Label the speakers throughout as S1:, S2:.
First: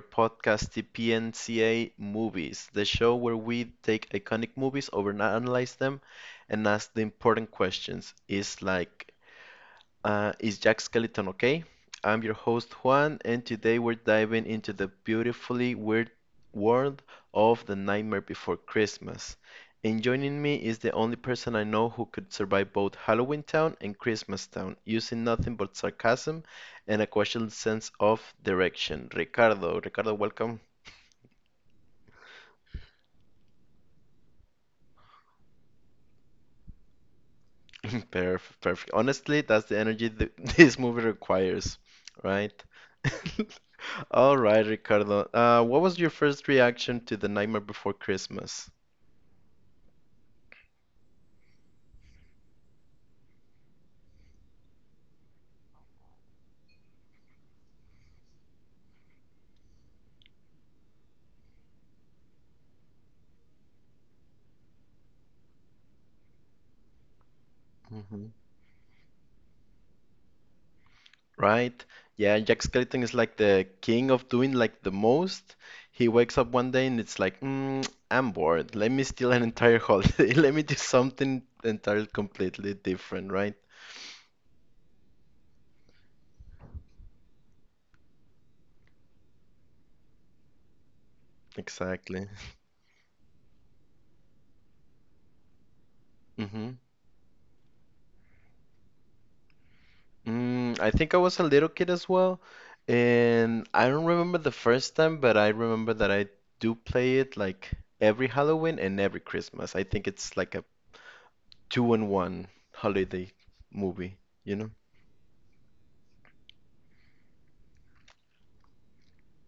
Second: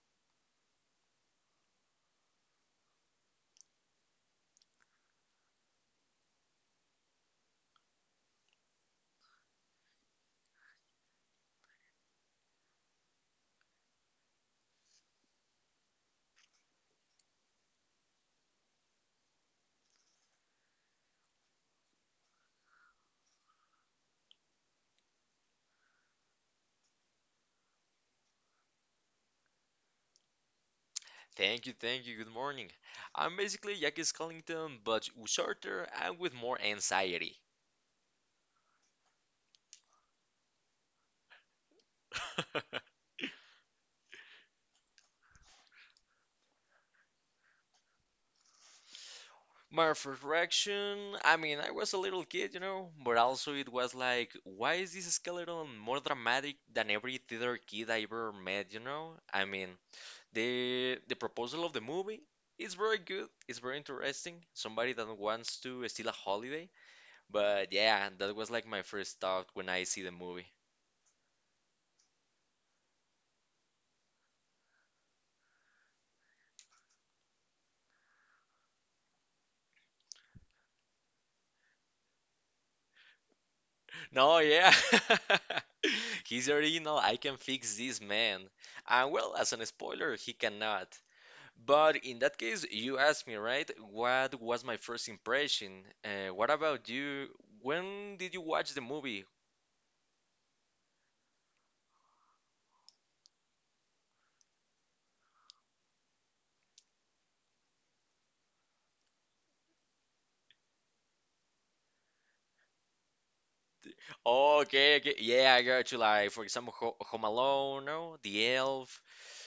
S1: podcast, TPNCA Movies, the show where we take iconic movies, overanalyze them, and ask the important questions. Is Jack Skeleton okay? I'm your host Juan, and today we're diving into the beautifully weird world of The Nightmare Before Christmas. And joining me is the only person I know who could survive both Halloween Town and Christmas Town, using nothing but sarcasm and a questionable sense of direction. Ricardo, welcome.
S2: Thank you, thank you. Good morning. I'm basically Jackie Skellington, but shorter and with more anxiety.
S1: Perfect. Honestly, that's the energy this movie requires, right? All right, Ricardo. What was your first reaction to The Nightmare Before Christmas?
S2: My first reaction, I mean, I was a little kid, you know, but also it was like, why is this skeleton more dramatic than every theater kid I ever met, you know? I mean, the proposal of the movie is very good, it's very interesting. Somebody that wants to steal a holiday, but yeah,
S1: Hmm.
S2: that was like my first thought when I see the movie.
S1: Right? Yeah, Jack Skellington is like the king of doing like the most. He wakes up one day and it's like, I'm bored. Let me steal an entire holiday. Let me do something entirely completely different, right?
S2: No, yeah. He's original. I can fix this man. And well, as an spoiler, he cannot. But in
S1: Exactly.
S2: that case, you asked me, right? What was my first impression? What
S1: Hmm.
S2: about you? When did you watch the movie?
S1: Mm, I think I was a little kid as well, and I don't remember the first time, but I remember that I do play it like every Halloween and every Christmas. I think it's like a two in one holiday movie, you
S2: Oh,
S1: know?
S2: okay, okay. Yeah, I got you. Like, for example, Ho Home Alone, no? The Elf.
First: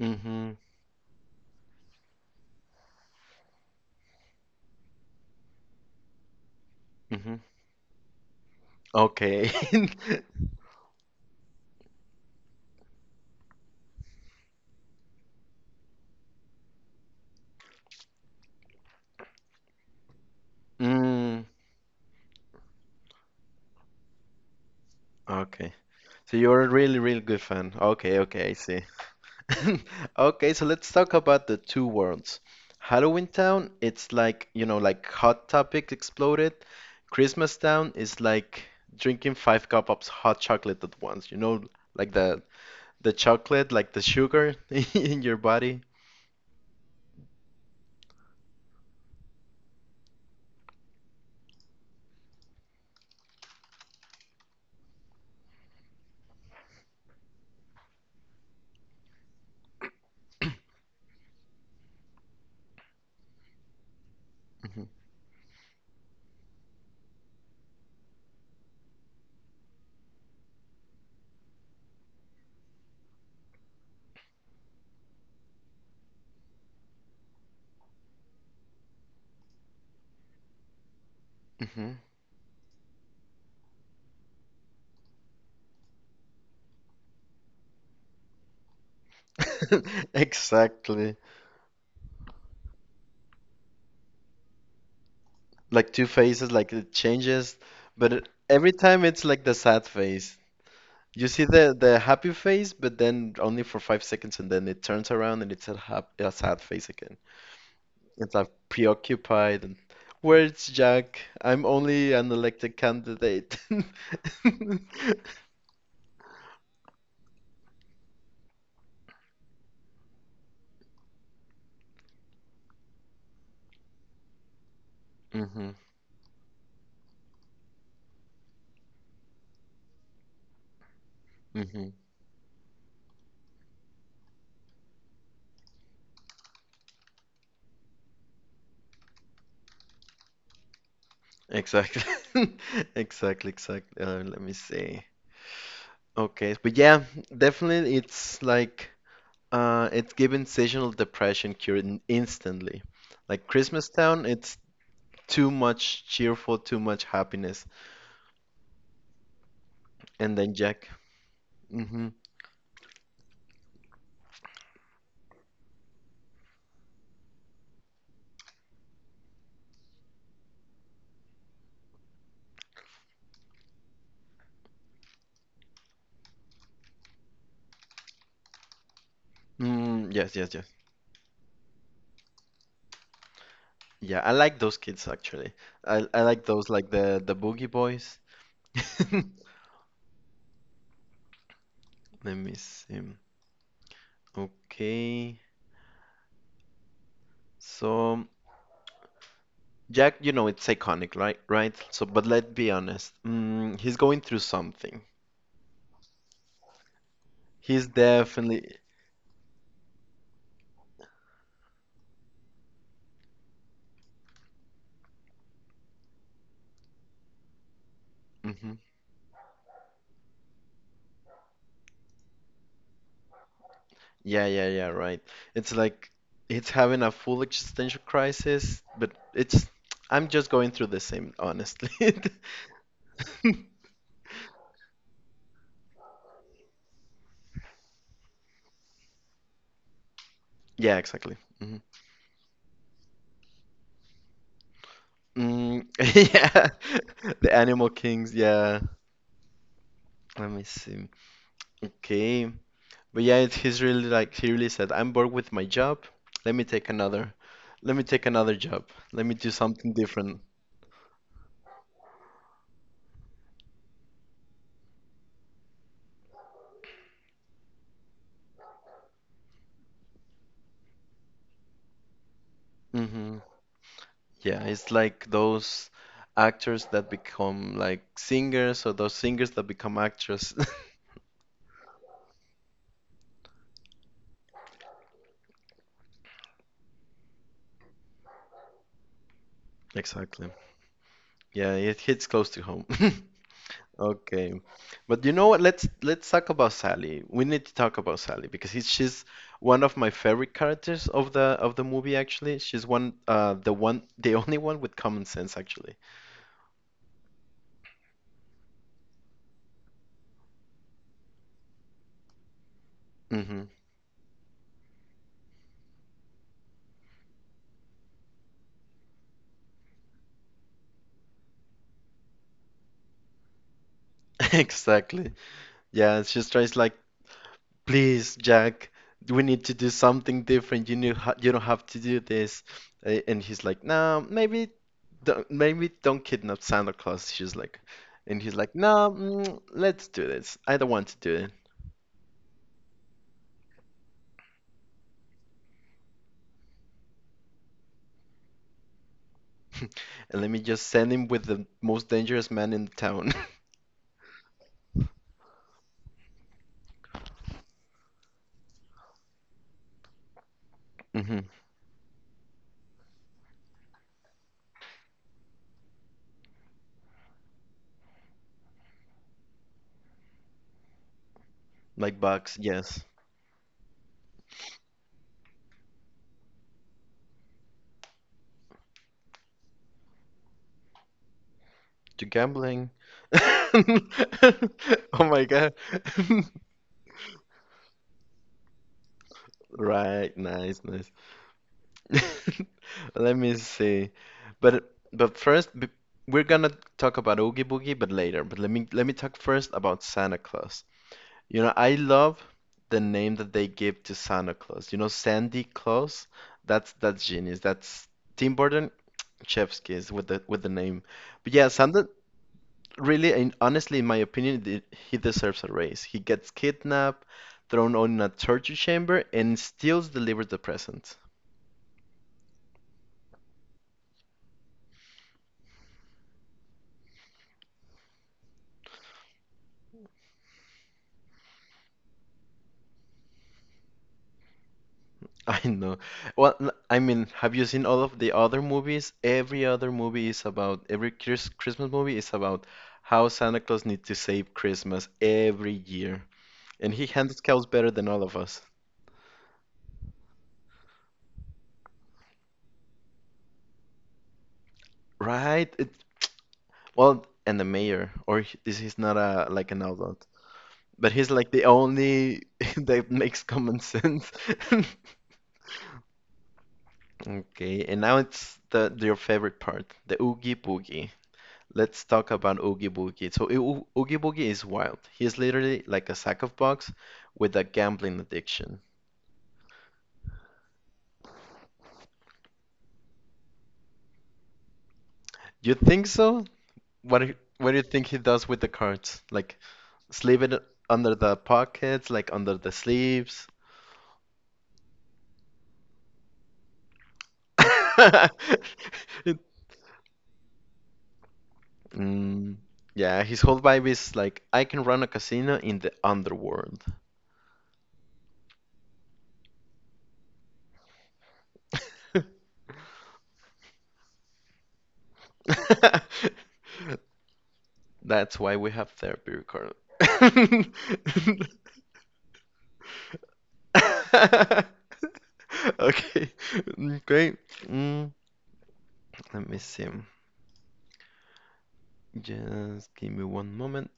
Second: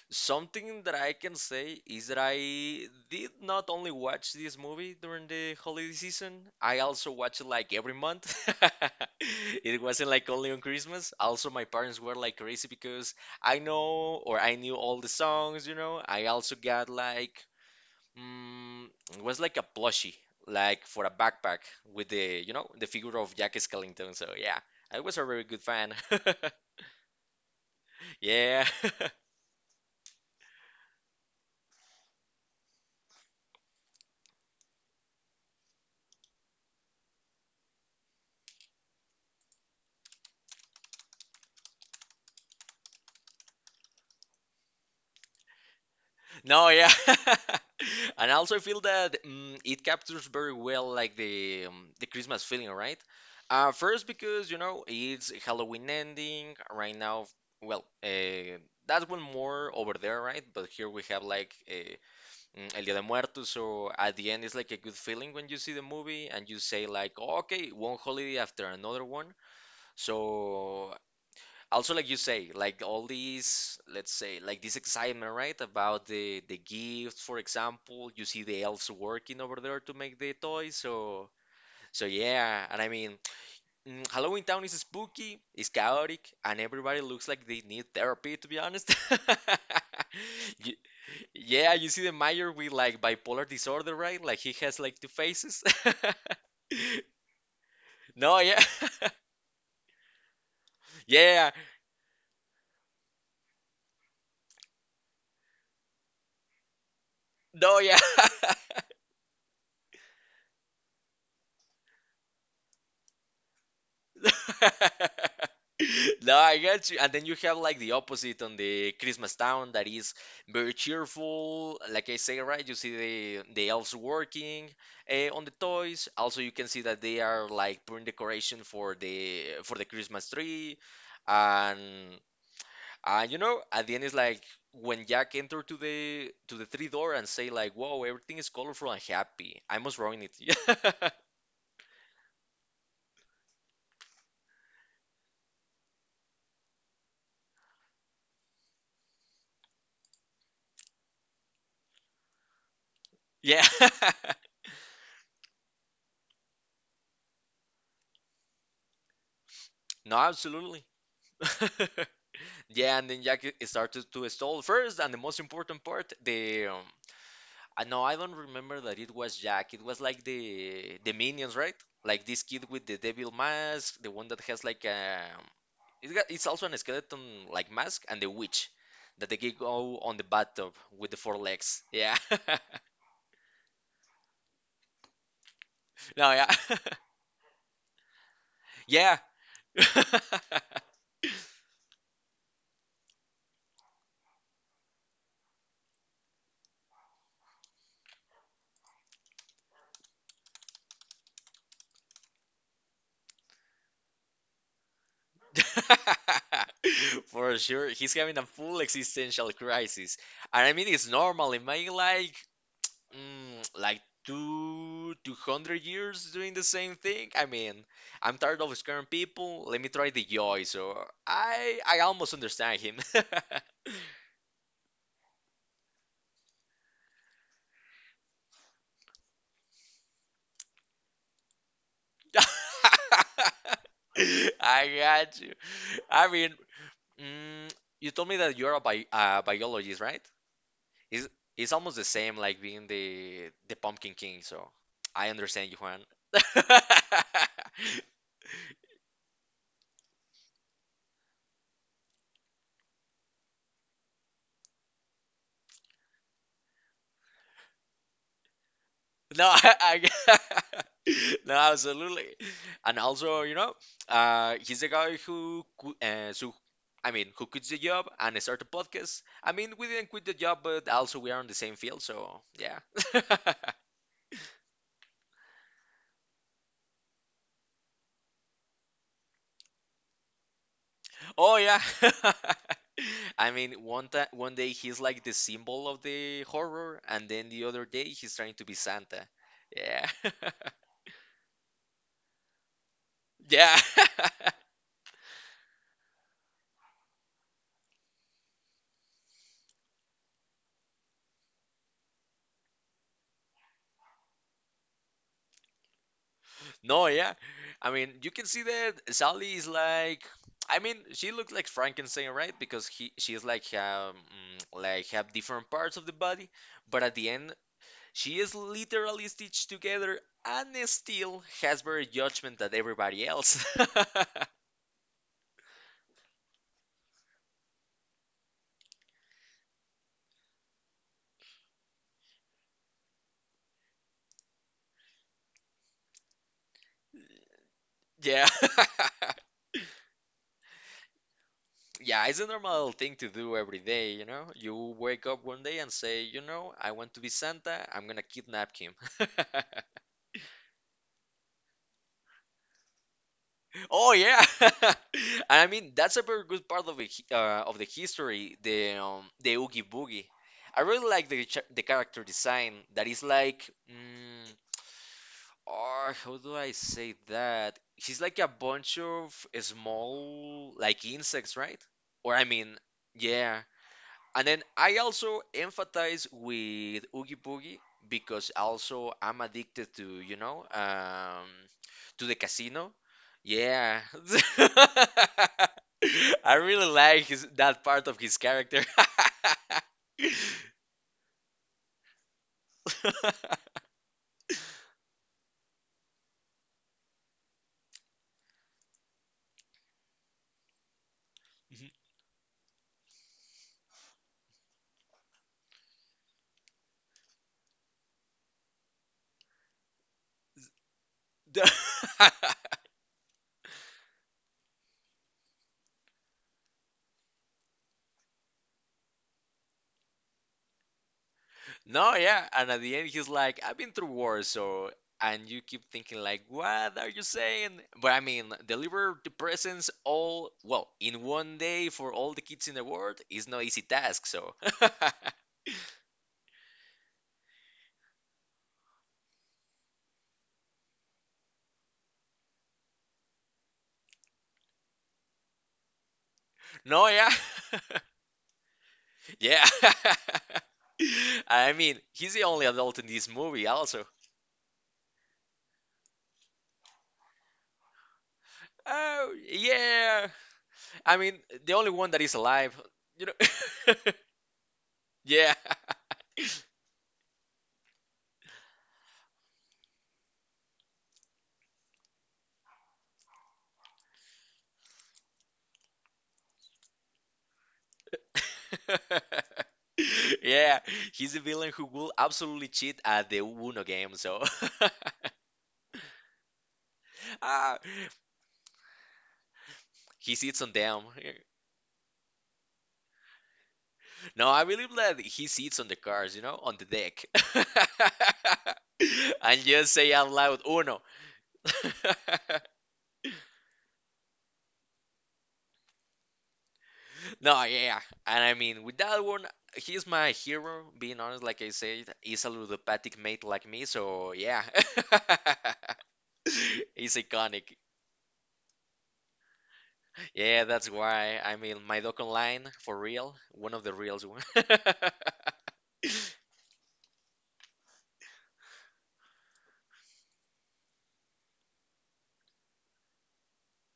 S1: Mm-hmm.
S2: Something that I can say is that I did not only watch this movie during the holiday season, I also
S1: Mm-hmm.
S2: watch it like every month.
S1: Okay.
S2: It wasn't like only on Christmas. Also, my parents were like crazy because I know or I knew all the songs, you know. I also got like, mm, it was like a plushie, like for a
S1: Mm,
S2: backpack with the figure of Jack Skellington. So, yeah, I was a very good
S1: okay.
S2: fan.
S1: So you're a really, really good fan. Okay, okay, I
S2: Yeah.
S1: see. Okay, so let's talk about the two worlds. Halloween Town, it's like, you know, like Hot Topic exploded. Christmas Town is like drinking five cup of hot chocolate at once, you know, like the chocolate, like the sugar in your body.
S2: No, yeah. And I also feel that it captures very well like the Christmas feeling, right? First, because you know it's Halloween ending right now. Well, that's one more over there, right? But here we have like El Día de Muertos, so at the end it's like a
S1: Mhm,
S2: good feeling when you see the movie and you say like, "Oh, okay, one holiday after another one." So, also, like you say, like all these, let's say, like this excitement, right, about the gifts. For example, you see the elves working over there to make the toys, so yeah, and I mean, Halloween Town is spooky, it's chaotic, and everybody looks like they need therapy, to be honest.
S1: mhm.
S2: Y-
S1: Exactly.
S2: yeah, you see the mayor with like bipolar disorder, right, like he has like two faces.
S1: Like two faces, like it changes, but
S2: No, yeah.
S1: every time it's like the sad face. You see
S2: Yeah.
S1: the happy face, but then only for 5 seconds, and then it turns around and it's a hap a sad face again.
S2: No, yeah.
S1: It's like preoccupied and where's Jack? I'm only an elected candidate.
S2: No, I get you. And then you have like the opposite on the Christmas Town, that is very cheerful. Like I say, right? You see the elves working on the
S1: Mm-hmm.
S2: toys. Also, you can see that they are like putting decoration for the Christmas tree.
S1: Mm-hmm.
S2: And and you know, at the end it's like when Jack enter to the tree door and say like, "Whoa, everything is colorful and happy. I must ruin it."
S1: Exactly. Exactly, exactly. Let me see. Okay, but yeah, definitely it's like it's given seasonal depression cure instantly. Like
S2: Yeah.
S1: Christmas Town, it's too much cheerful, too much happiness.
S2: No,
S1: And then Jack.
S2: absolutely.
S1: Mm-hmm.
S2: Yeah, and then Jack started to stall first, and the most important part, the no, I don't remember that it was Jack. It was like the minions, right? Like this kid with the devil mask, the one that has like it's also an skeleton like mask, and the witch that they can go
S1: Mm,
S2: on the
S1: yes, yes, yes.
S2: bathtub with the four legs. Yeah.
S1: Yeah, I like those kids actually. I
S2: No,
S1: like
S2: yeah.
S1: those like the Boogie Boys.
S2: Yeah.
S1: Let me see. Okay. So Jack, you know, it's iconic, right? Right? So, but let's be honest. Mm, he's going through something.
S2: For
S1: He's
S2: sure, he's having a
S1: definitely.
S2: full existential crisis, and I mean it's normal. Imagine like, like two hundred years doing the same thing. I mean, I'm tired
S1: Hmm.
S2: of scaring people. Let me try the joy. So I almost understand him.
S1: Yeah, yeah, yeah, right. It's like it's having a full existential crisis, but it's I'm just going through the same, honestly.
S2: I got you. I mean, mm, you told me that you're a bi biologist, right?
S1: Yeah,
S2: It's
S1: exactly.
S2: it's
S1: Mm-hmm.
S2: almost the same like being the Pumpkin King, so I understand you,
S1: Mm,
S2: Juan.
S1: yeah, the Animal Kings. Yeah, let me see. Okay, but yeah, he's really like he really said, "I'm bored with my job. Let me take another. Let me take another job. Let me
S2: No,
S1: do something different."
S2: I no, absolutely. And also, you know, he's the guy who so I mean, who quits the job and start a podcast. I mean, we didn't quit the job, but also we are in the same field, so yeah.
S1: Hmm. Yeah, it's like those actors that become like singers, or those singers that become actors.
S2: Oh yeah. I mean, one time, one day he's like the symbol of the horror, and then the other day he's trying to be Santa. Yeah.
S1: Exactly. Yeah, it hits close to home.
S2: Yeah.
S1: Okay. But you know what? Let's talk about Sally. We need to talk about Sally because she's one of my favorite characters of the movie actually. She's one the one the only one with common sense actually.
S2: No, yeah. I mean, you can see that Sally is like, I mean, she looks like Frankenstein, right? Because he she's
S1: Mm-hmm.
S2: like like have different parts of the body, but at the end she is literally stitched together and still has better judgment than everybody else.
S1: Exactly. Yeah, she tries like, please, Jack, we need to do something different. You don't have to do this. And he's like, no, maybe don't kidnap Santa Claus. She's like, and
S2: Yeah.
S1: he's like, no, let's do this. I don't want to do
S2: Yeah, it's a normal thing to do every day, you know? You wake up one day and say, I want to be Santa, I'm gonna kidnap him.
S1: And let me just send him with the most dangerous man in the town.
S2: Oh yeah. And I mean, that's a very good part of the history, the Oogie Boogie. I really like
S1: Hmm.
S2: the character design that is like oh, how do I say that? He's like a bunch of small like insects, right?
S1: Like
S2: Or I
S1: Bucks,
S2: mean,
S1: yes.
S2: yeah. And then I also empathize with Oogie Boogie because also I'm addicted to, you know, um,
S1: To
S2: to the
S1: gambling.
S2: casino. Yeah.
S1: Oh my God.
S2: I really like that part of his character.
S1: Right, nice, nice. Let me see. But but first b- we're gonna talk about Oogie Boogie, but later. But let me talk first about Santa Claus. You know, I love the name that they give to Santa Claus. You know, Sandy Claus. That's genius. That's Tim Burton, chef's kiss with the name. But yeah,
S2: The-
S1: Santa really, and honestly, in my opinion, he deserves a raise. He gets kidnapped, thrown on a torture chamber, and still delivers the present.
S2: No, yeah. And at the end, he's like, I've been through wars, so. And you keep thinking, like, what are you saying? But I mean, deliver the presents all, well, in one day for all the kids in the world is no easy task, so.
S1: I know. Well, I mean, have you seen all of the other movies? Every Christmas movie is about how Santa Claus needs to save Christmas every year. And he
S2: No, yeah.
S1: handles cows better than all of us.
S2: Yeah. I mean, he's the only adult in this movie, also.
S1: Right? Well, and the mayor, this is not
S2: Oh,
S1: a like an outlaw,
S2: yeah.
S1: but
S2: I
S1: he's
S2: mean,
S1: like the
S2: the only one that is
S1: only
S2: alive,
S1: that
S2: you
S1: makes common
S2: know.
S1: sense.
S2: Yeah.
S1: Okay, and now it's the your favorite part, the Oogie Boogie. Let's talk about Oogie Boogie. So Oogie Boogie is wild. He's literally like a sack of box with a gambling addiction.
S2: Yeah, he's the villain who will absolutely cheat at the Uno game, so.
S1: You think so? What do what do
S2: ah,
S1: you think he does with the cards? Like
S2: he
S1: sleeve it
S2: sits on them.
S1: under the pockets, like under the sleeves.
S2: No, I believe that he sits on the cards, you know, on the deck. And just say out loud, Uno.
S1: Mm, yeah, his whole vibe is like I can run a casino in the underworld.
S2: No, yeah. And I mean, with that one, he's my hero, being honest, like I said. He's a ludopathic mate like me, so yeah. He's iconic.
S1: That's why we have therapy record.
S2: Yeah, that's why. I mean, my doc online for real, one of the reals one.
S1: Okay, great. Mm, let me see. Just give me one moment.